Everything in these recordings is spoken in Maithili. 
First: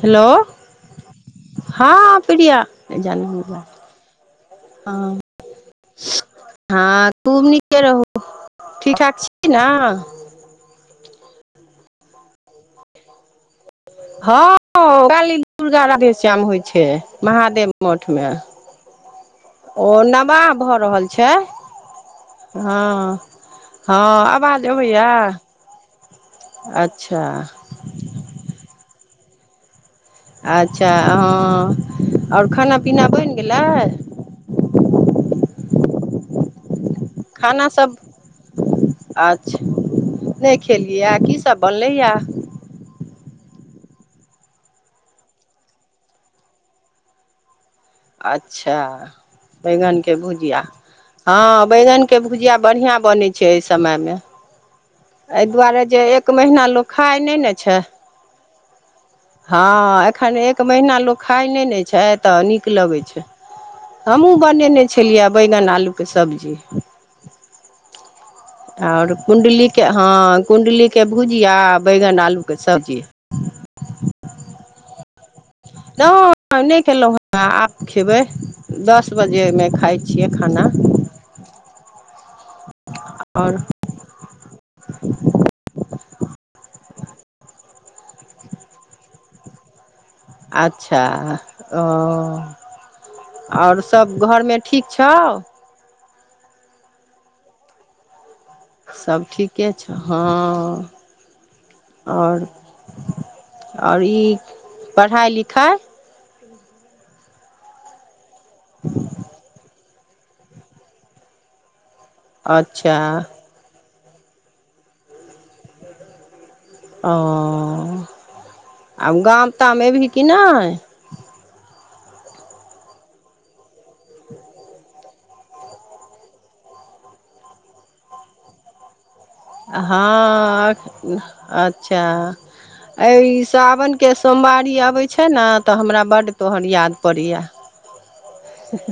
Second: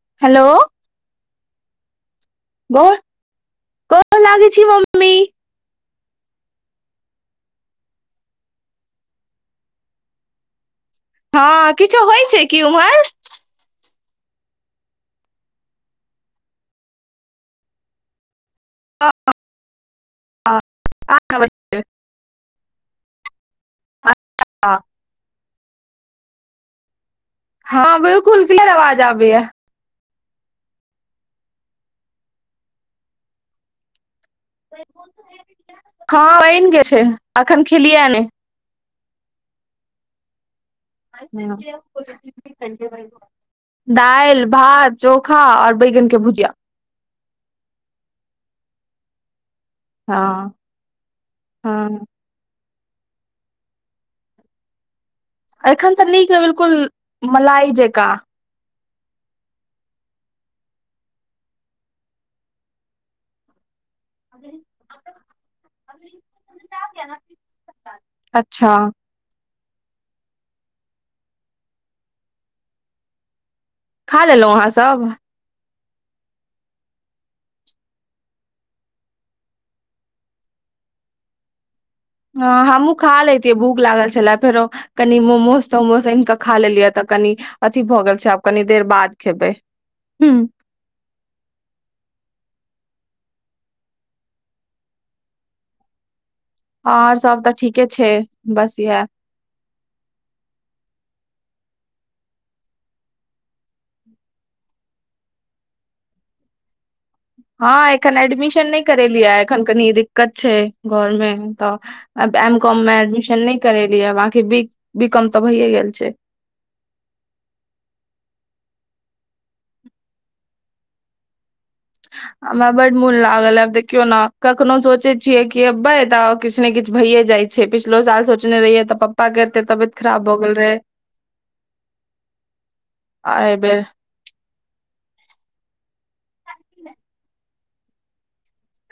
हेलो, हँ। प्रिया गोर गोर लागै छी मम्मी [unintelligible] हँ खुब नीके रहू ठीक ठाक छी ना। हँ किछो होइ छै की उम्हर। हँ काली दुर्गा राधेश्याम होइ छै महादेव मठ मे। अ अ। ओ नबाह भऽ रहल छै हँ। हँ आवाज अबैया अच्छा। हँ बिलकुल किलर आवाज आबैए। अच्छा हँ और खाना पीना बनि गेलै? हँ बइन गेल छै, अखन खेलियै नई। अच्छे नै खेलियैया कीसभ बनलैया। दाईल, भात, चोखा, और बैगन के भुजिया। अच्छा बैगनके हँ भुजिआ हँ बैगनके भुजिया बढ़ियां बनै छै, एहि समय मे एइह दुआरे एखन जे तऽ नीक एक महीना बिलकुल लोक खाइ नै न मलाई छै। जेकाँ हँ एखन एक महीना लोक खाइ नै नऽछै, तऽ नीक लगै छै। हमहूँ बनेने छलियै बैंगन आलूके सब्जी अच्छा आओर कुण्डलीके हँ कुण्डलीके भुजिया आ बैगन आलूके सब्जी खा लेलौं अहाँ सब नो ई नइ खेलहुँ हेँ आब खेबै दस बजेमे खाइ छियै, खाना हँ हमहूँ खा लैतियै आओर भूख लागल छलै, फेरो कनी मोमोज तोमोज आनि कऽ खा लेलियै तऽ, कनी अथी भ‌ गेल छै, त आब कनी देर बाद खेबै हूँ अच्छा ओ और सब घरमे ठीक छौउ। आऔर सब त ठीके छै। बस इएह सभ ठीके छ, हँ। और -और ई पढ़ाई लिखाई हा ऐखन एडमिशन ने करे लिये एऐखन कनि दिक्कत छे, घरमे त आ एम कॉम अच्छा मे एडमिशन ने करेली ह बकी बी कॉम त भइे गेल छे। ओ आब गाम ताम ऐबही कि नई। हमरा बड मोन लागल अइ आब देखियो नऽ कखनो सोचइ छिये कि एबे त किछ ने किछ भइयए जाइ छे। पिछिलो साल सोचने रहिऐ त पप्प हा अच्छा आ अइ एहि सावन बेर के सोमवारी अबे छइ नऽ, तऽ हमरा बड्ड तोहर याद पड़ैया।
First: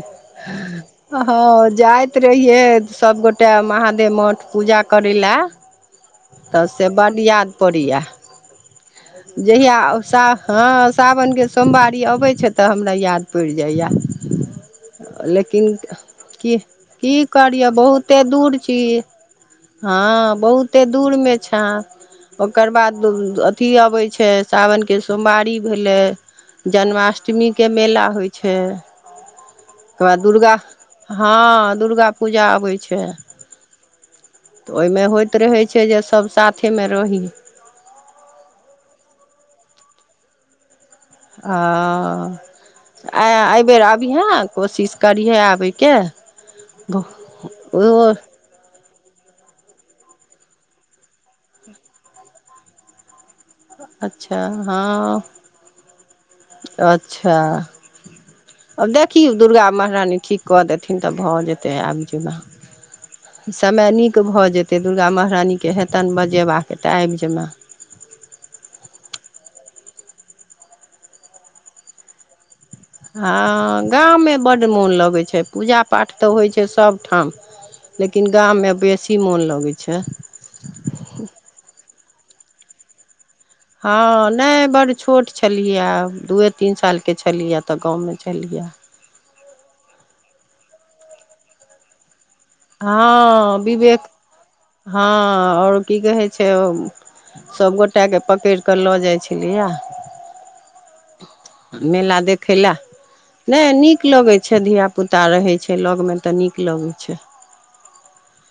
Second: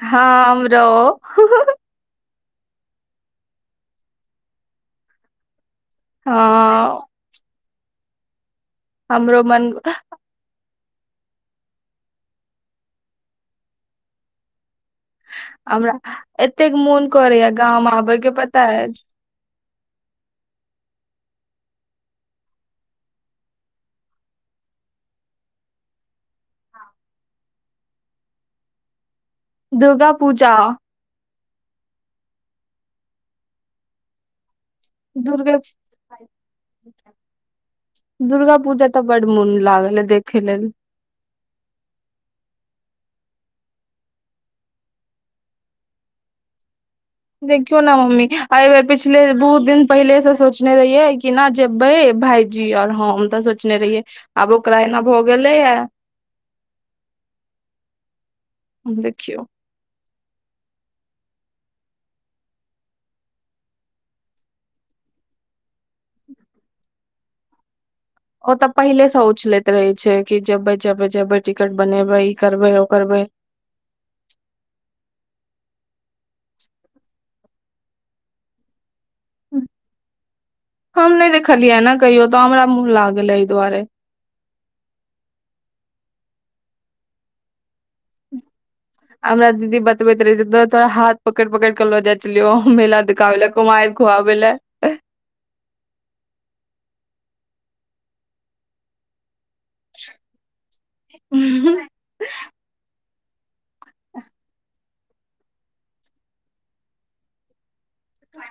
हँ हमरो हा हँ जाई रहिये सभगोटे महादेव मठ पूजा करे लै। त से हँ बड्ड याद पड़ैऐ हमरो जहिय मन आ स हा साबन के सोमवारी अबेत छे त हमरा याद पइड़ जाइया। लेकिन हमरा की- एतेक मोन की करैया करिये गाम आबे बहुते के दूर पता छी। अय हा बहुते दूर मे छैए। ओकर बाद अथि अबेत छेइ, सावनके सोमवारी भेले जन्माष्टमी के मेला होइ छै। ओकर बाद दुर्गा हा दुर्गा पूजा आबे छय। त ओइ मे होइत दुर्गे रहेत छै, जे सभ साथे मे रही। दुर्गा पूजा तऽ, बड मुन लागल ये देखे लेल। अँ आ एइहबेर अबिहैं कोशिश करिहे आबयके बहु देखियो नऽ, मम्मी एइहबेर पिछले बहुत दिन पहिले से सोचने रहिये कि नऽ, जेबे भायजी और हम तऽ, सोच सोचने रहियै अच्छा आब ओकरा एना हँ भ गेलेए अच्छा अब देखी देखियौ दुर्गा महरानी ठीक क देथिन तऽ, भ जेते आबइ जबै। समय नीक भ जेतै दुर्गा महरानी के हेतनि बजेबाक त आइब जेबैं। ओत पहिले स उछलैत रहै छै कि जेबै जेबै जैबो, टिकट बनेबै। करबै ओ करबै हां गाम मे बड्ड मोन लगै छै पूजा पाठ त होइ छै सभठाम लेकिन गाम मे बेसी मोन लगै छै। हम नै देखलियै यै ना कहियो त हमरा मुन लागल ऐ दुआरे। हॅं नै बड़ छोट छलहिहै दुए तीन सालके छलहीहै त गाँव मे छलहीहै। हमरा दीदी बतबैत रहे छै तोरा हाथ पकड़ि पकड़ि कऽ लऽ जायइत। छलियौ मेला देखाबै लए कुमारि खुआबै लए। हॅं आओर की कहै छै उम्म सभगोटा के पकड़िक ल जाइ छलैयै। [unintelligible] मेला देखै लए। नै नीक लगै छै धियापुता रहै छै लगमे त नीक लगै छै।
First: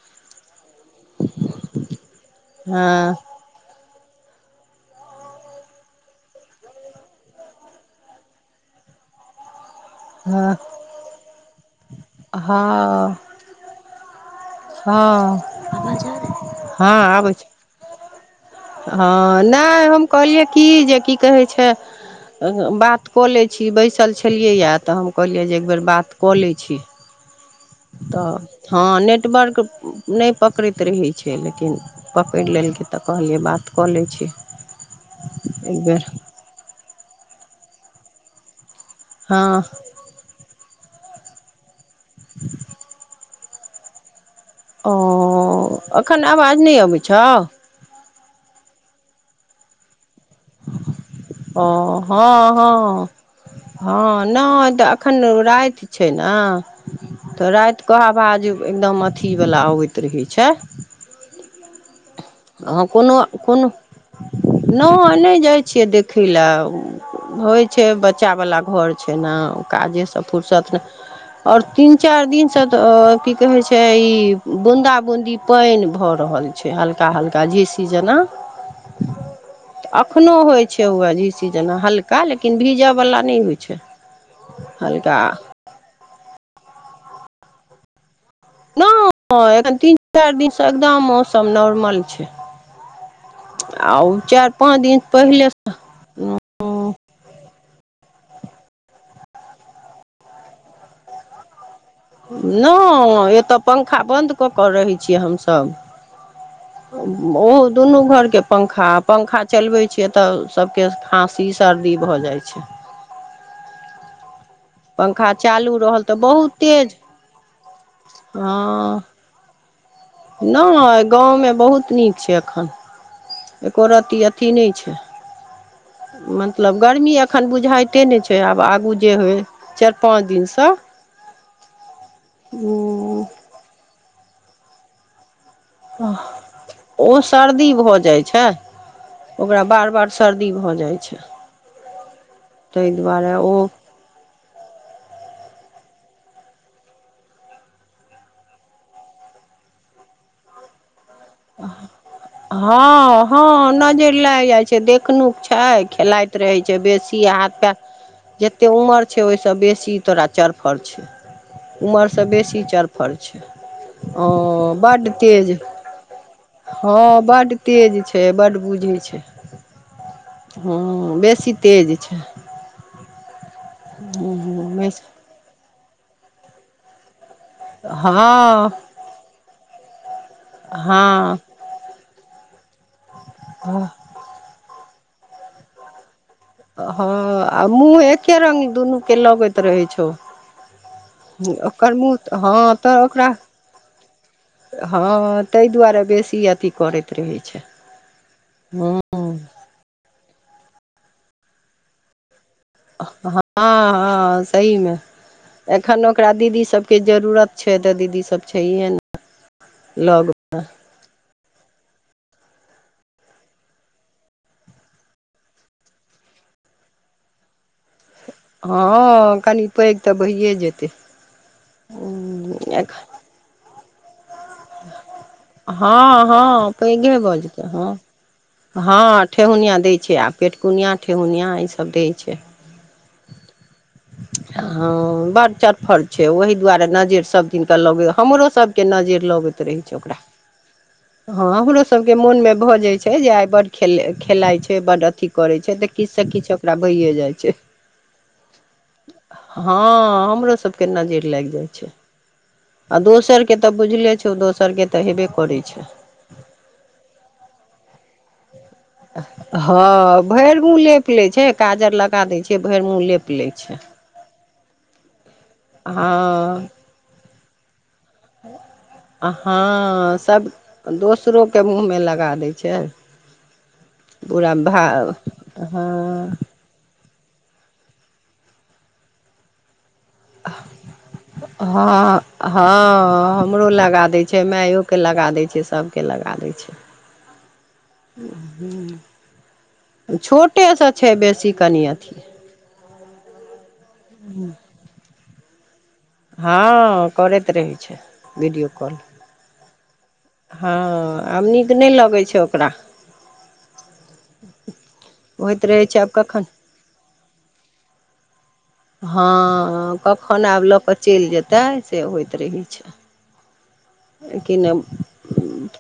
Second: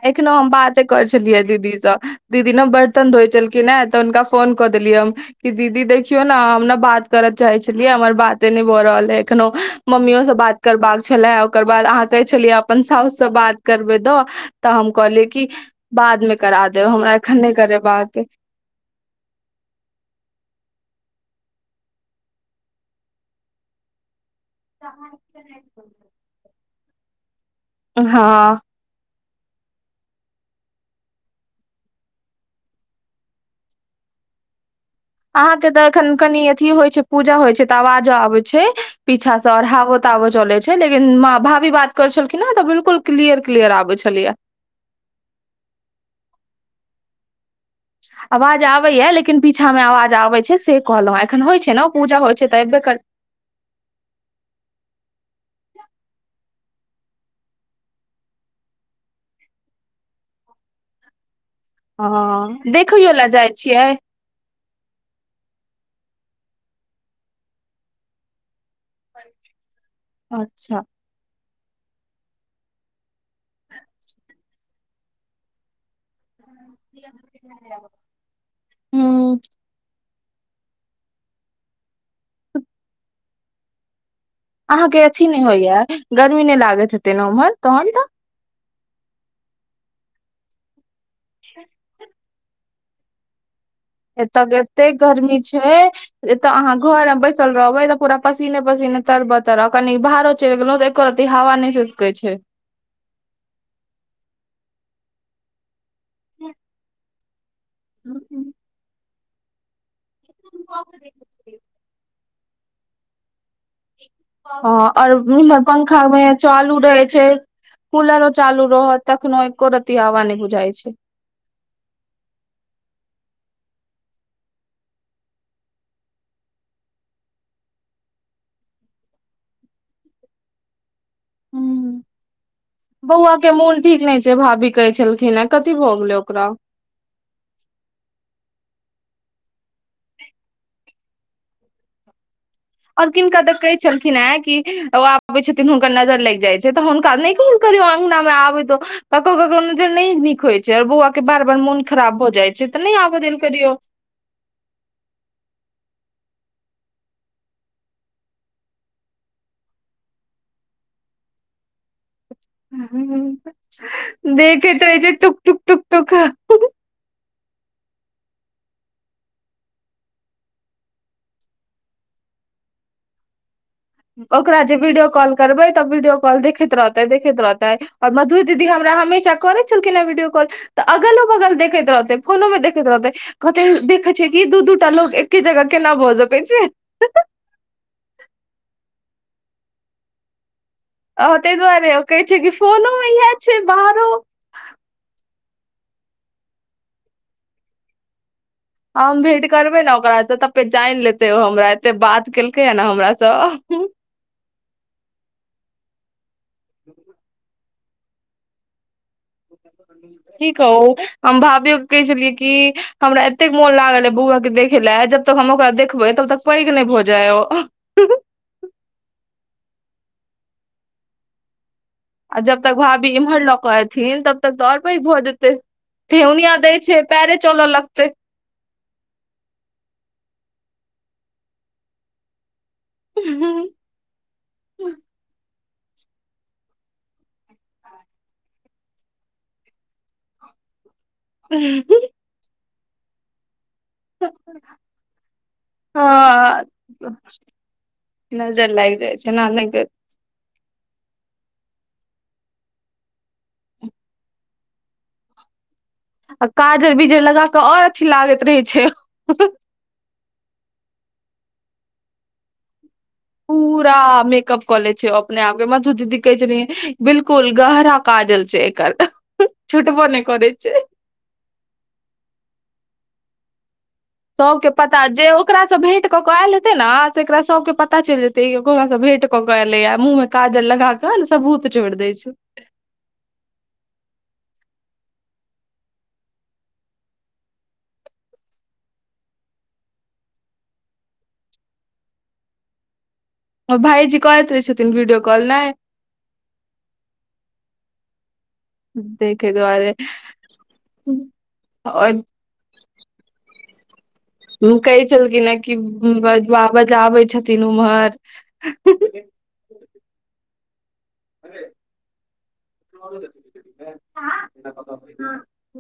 एखनो हम बाते करे छलियैये दीदी स दीदी ने हँ बर्तन धोअइ छलखिने त हुनका फोन क देलियै हम कि दीदी देखियौ न हम न बात कर चाहै छलियैयै हमर बातै नै भ रहल अइ एखनो मम्मीयो स हँ बात करबाक छले ओकर बाद अहाँ कहै छलिये अपन साउस हँ से बात करबै द त हम हँ कहलियै कि बाद मे करा देब हमरा एखन नै करेबाक अइ। हॅं, नै हम कहलियै की जे की कहै छै बात क लै छी बेसल छलियैये त हम कहलियै जे एक बेर बात क लै छी। त हँ हं नेटवर्क नै पकड़ैत रहै छै लेकिन पकड़ि लेलकै त कहलियै बात कऽ लै छी। अहाँ के त एक बेर एखन कनी अथी होइ छै पूजा होइ छै त आवाजो आबे छै पीछा स हँ आर हावो ताबा चलै छै लेकिन भाभी बात करै छलखिन हैं त बिल्कुल क्लियर क्लियर आबे छलैयै। ओ अखन आवाज नै अबै छौ? आवाज आबैया लेकिन पीछा मे आवाज आबै छै से कहलौं हैं ऐखन होइ छै ने ओ पूजा होइ छै त एबे कर हॅं नै त ऐखन राति छै ने त रातिक आवाज एकदम अथीवला अबैत रहै छै। हं देखैयो लए जाइ छियै? नै नै जाइ छिये देखै लए होइ छै बच्चा बला घर छै ना ओ काजे स फुरसत नै अच्छा और तीन चार दिनस त की कहै छै ई बूंदा बूंदी पानि भऽ रहल छै हल् हल्का हल्का झीसी जेना हूँ अखनो होइ छै वैह झीसी जेना हल्का लेकिन भीज बला नहि होइ छै। अहाँ के हल्का अथी नै होइया गर्मी नै लागोत हेतै ने उम्हर तहन त नोइ ऐखन तीन चार दिन स एकदम मौसम नॉर्मल छै। आउ चार पाँच दिन पहिले एत अहाँ घर मे बैसल रहबै त पूरा पसीने पसीने तरबतर आ ओ कनि बाहरो चलि गेलौं त एको एको रती हवा नै सिसकै छै। नोइ एत पंखा बन्द कऽ कऽ रहै छियै हमसभ। [unintelligible] ओहो दुनू घर के पंखा पङखा चलबै छियै त सबके खाँसी सर्दी भ जाइ छै। हॅं और पंखा इम्हर चालू पंखा रहल तऽ [unintelligible] बहुत चालू तेज रहै छै। कूलरो चालू रहत तखनो एको रत नेैय गाँव मे बहुत नीक छेै एखन एकोरती अथी नेै छेै। मतलब गर्मी एखन बुझाइते ने छेै आब आगू जे होय। चैर पाँच दिन सँ। हूँ बौआ के मोन ठीक नेै छेैय भाभी कहेै छेलखिन ए। कथी भऽ गेलेै ओकरा। ओ सर्दी भऽ जाय छेै ओकरा बार- बार सर्दी भऽ जाय छै। ताहि ओर दुआरे किनका दऽ ओ कहेै छ्लखिन एँ कि। ओ अबै छथिन हुनकर नजर लाइग जाय छेै तऽ हुनका नै कहल करियौ अंगना मे आबै दऽ। ककरो ककरो नजर नेै नीक होय छेै और बौआ के बार- बार मोन खराब भऽ जाय छै तऽ नै आबऽ देल करियौ। नजैर लाइग जाय छे‌ै देख। कनुप छेै खेलाइत रहेै छेै बेसी आहाँ के। जतेए उमर छे ओय सँ बेसी तोरा चरफर छेै उमर से बेसी। चरफर छै ओ हूँ देखेैत रहेै बड्ड छेै टूक- तेज टूक -टूक- टूक। हँ बड तेज छेै बड बुझेै छेै। हूँ बेसी तेज छेै। ओकरा जे वीडियो कॉल करबेै तऽ वीडियो कॉल देखेैत रहतेै देखेैत रहतेै। तै और मधु दीदी हँ हमरा हमेशा करेै छलखिन हेँ वीडियो कॉल तऽ अगलो हँ बगल देखैत रहतेै। फोनो मे देखैत रहतै कहतै हँ देखेै छियेै कि दू -दुदूटा लोग एके जगह केना भऽ सकै छै। हँ आ मुँह एके रंग दुनू के लगैत रहेै छौ। अ ताहि दुआरे ओकर ओ कहै छै मूँह कि हँ फोनो तऽ मे इएह ओकरा। छै बाहरो हँ तेै दुआरे बेसी अथी करैते रहेै छेै म हम भेंट करबेै ने ओकरा सँ तब पहँचैन लेतेै ओ हमरा एते बात केल हँ, हँ सही मे एखन ओकरा दीदी सबके जरूरत। छेै तऽ दीदी सब छेैहे नै। [unintelligible] की कहू हम भाभियो के कहेै छेलियेै कि हमरा एतेक मोन लागल बौआ के देखेै लए जब तब हम ओकरा देखबेै तब तक पैघ ने भऽ जाय ओ- हँ कनी पेैघ तऽ भइए जेतेै। आ जब तक भाभी इम्हर लऽ के एयथिन तब। तब तऽ और पैघ भऽ जेतेै हँ ठेउनिया हँ दैय छेै पैघे पैरे भऽ जेतै चलऽ हँ लगतै। हँ ठेहुनिया दै छै आ पेटकुनिया ठेहुनिया ई सब दै छै। [unintelligible] हँ बड चरफर छै ओहि दुआरे नजेैर सब दिन के लागेै हमरो सब के नजैर लगेै। तरहै छै ओकरा। [unintelligible] हँ हमरो सब के मोन मे भऽ जाय छै जे आइ बड- खेले- खेलाइ छै बड अथी करै छै तऽ किछ सँ किछ हँ ओकरा भइए जाय छै। नजर लागि जाइ छै ने नहि हँ हमरो सब के नजैर लाइग जाय छै। आ दोसर के तऽ बुझले छौ दोसर के तऽ हेबे करै छै। आ काजर बीजर लगा कऽ और अथी लागैत रहै छै। हँ भैर मुँह लेप लेै छै काजर लगा देैय छियै भैर मुँह लेप। लै छै पूरा मेकअप कऽ लेै छै ओ अपने आप मधु दीदी कहै हँ छथीन बिल्कुल गहरा काजल छै एकर छूटबो नेै करेै छै। दोसरो। के मुँह मे लगा दै छै। पूरा सब के भा पता जे ओकरा से हँ भेंट क के आयल हेतै जेते ने त एकरा सबके पता चलि जेतै ई बौआ भेंट कऽ के एलैये, मुँह मे काजल लगा क सबूत छोड़ि दै छै। हां। हमरो लगा दै छै माइयो के लगा दै छै सभके लगा दै छै। [inaudible] छोटे सँ छै बेसी कनि अथि। ओ भाईजी करैत रहै छथिन विडियो काल नै। हँ करैत रहै छै वीडियो देखे दुआरे हँ आब नीक नै और लगै छै ओ ओकरा। हुं कहै छलखिन हें होइत कि रहै छै आब कखन बजबाबैत आबे छथिन उमहर। हँ कखन आब ल कऽ चैल जेतै से होइत रहैत छै। किनब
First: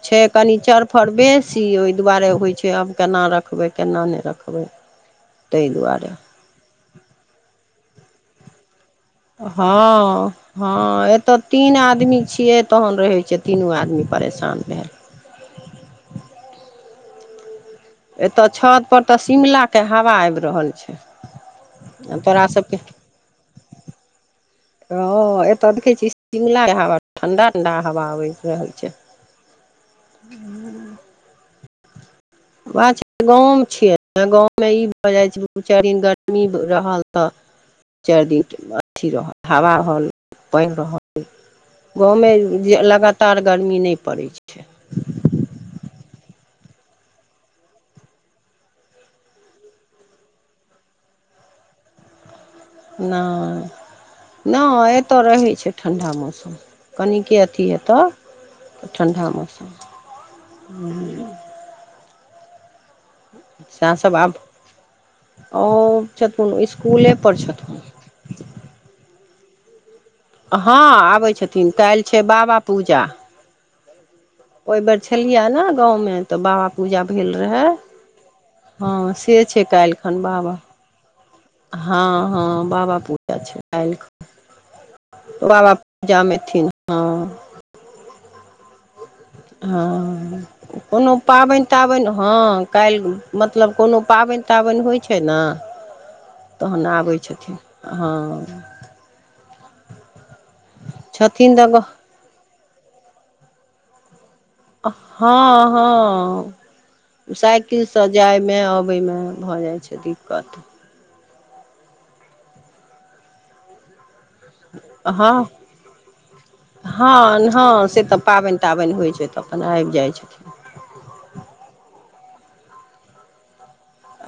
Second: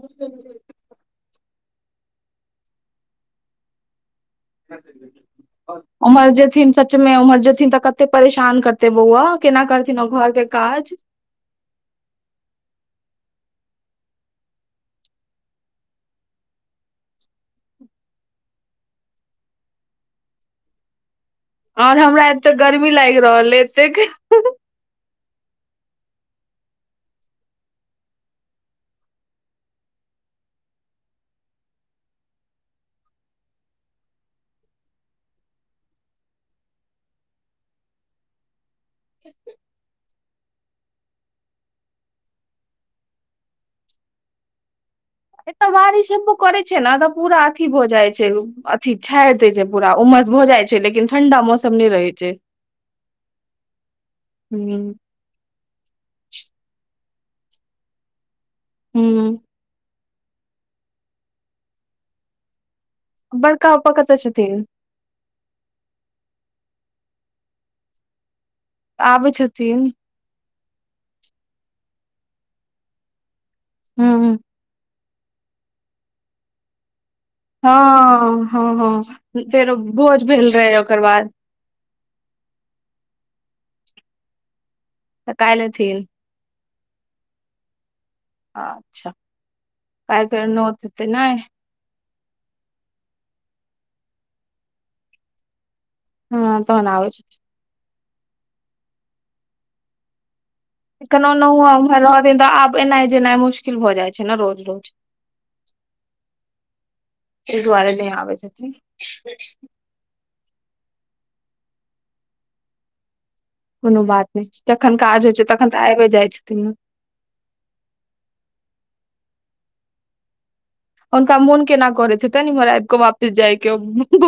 छै कनि चर थर बेसी ओहि दुआरे होइ छै आब केना रखबै केना नै रखबै। ताहि दुआरे उमहर जेथिन सच मे उमहर जेथिन तऽ कते परेशान करथिन। ते बौआ केना करथिन ओ हँ घर के काज। हँ एतऽ तीन आदमी छियै तखन रहै छै तीनू आदमी परेशान भेल। एतय छत पर तऽ शिमला के हवा आबि रहल छै। और आ हमरा तोरा एतऽ सबके गर्मी लागि रहल अछि एतेक। ह एतय देखे छियै शिमला हवा ठंडा ठंडा हवा आबि रहल छै। [unintelligible] बात छै गाँव मे छियै, गाँव मे ई भऽ जाइ छै दू चारि दिन गरमी रहल तऽ चारि दिन अथि रहल हवा रहल पानि रहल गाँव मे जे लगातार गरमी नै पड़ै छै। एतऽ बारिश हेबो करै छै ने तऽ पूरा अथि भऽ जाइ छै ऊ अथि छाड़ि दै छै पूरा उमस भऽ जाइ छै लेकिन ठंडा मौसम नै रहै छै। नै नै हूं एत एतऽ रहै छै ठण्डा मौसम कनिके अथि हेतय त ठण्डा हूं मौसम। [unintelligible] बड़का पप्पा सएह कतऽ सभ आब छथिन ओ छथुन इसकुले पर छथुन। आबैत छथिन। हँ आबै छथिन काल्हि छै बाबा पूजा हुं। ओहि बेर छलियै हे ने गाँव मे तऽ बाबा पूजा भेल रहै, हँ से छै फेरो काल्हिखन भोज भेल बाबा रहे ओकर बाद हँ हँ बाबा पूजा छै काल्हि खन तऽ काल्हि बाबा एथिन पूजा मे एथिन हँ अच्छा काल्हि हँ फेर नोत हेतै कोनो ने पाबनि पाबनि हँ काल्हि मतलब कोनो पाबनि ताबनि होइ छै ने हँ तखन तहन आबै छै छथिन हँ कोनो छथिन नहु तऽ उमहर रहथिन तऽ आब एनाय जेनाइ मुश्किल भऽ जाय छै ने रोज रोज हँ हँ ताहि दुआरे साइकिलसे नहि आबै जायमे छथिन अबयमे भऽ जाइत छै दिक्कत कोनो बात नहि छै जखन काज हँ होइ छै तखन तऽ आबिए जाइ छथिन ना हँ हँ से तऽ पाबनि ताबनि होइ छै तऽ अपन आबि जाइ छथिन हुनका मोन केना करैत हेतैन इम्हार आबि कऽ वापिस जायके ओ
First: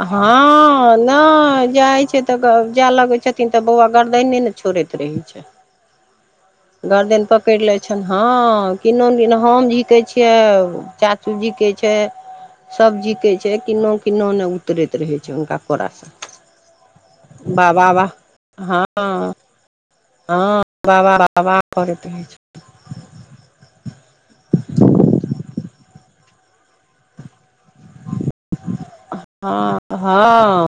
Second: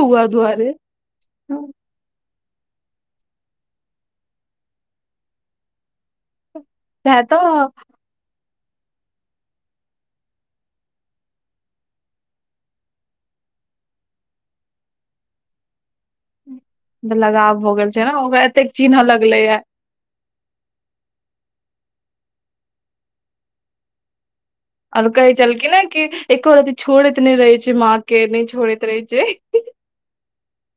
हँ नइ जाइ छै तऽ ग जाय लगै छथिन तऽ बौआ गरदइने ने छोड़ैत रहै छैन। गरदिन तऽ पकड़ि लय छै। छ हँ किनादिन कि हम झिकै छियै चाचू झिकै छै। सभ जिकैय छै किन्नो किन्नो नहि उतरैत रहै छै हुनका कोरास। लगाव भ गेल छै ने ओकरा एतेक हँ चिन्ह लगले या। हँ बाबा बाबा करैत रहै छै। आर कहे छलखिन ने कि एको रति छोड़ैत नहि रहे छै माँ के नहि छोड़ैत रहे छै। हँ हँऽ।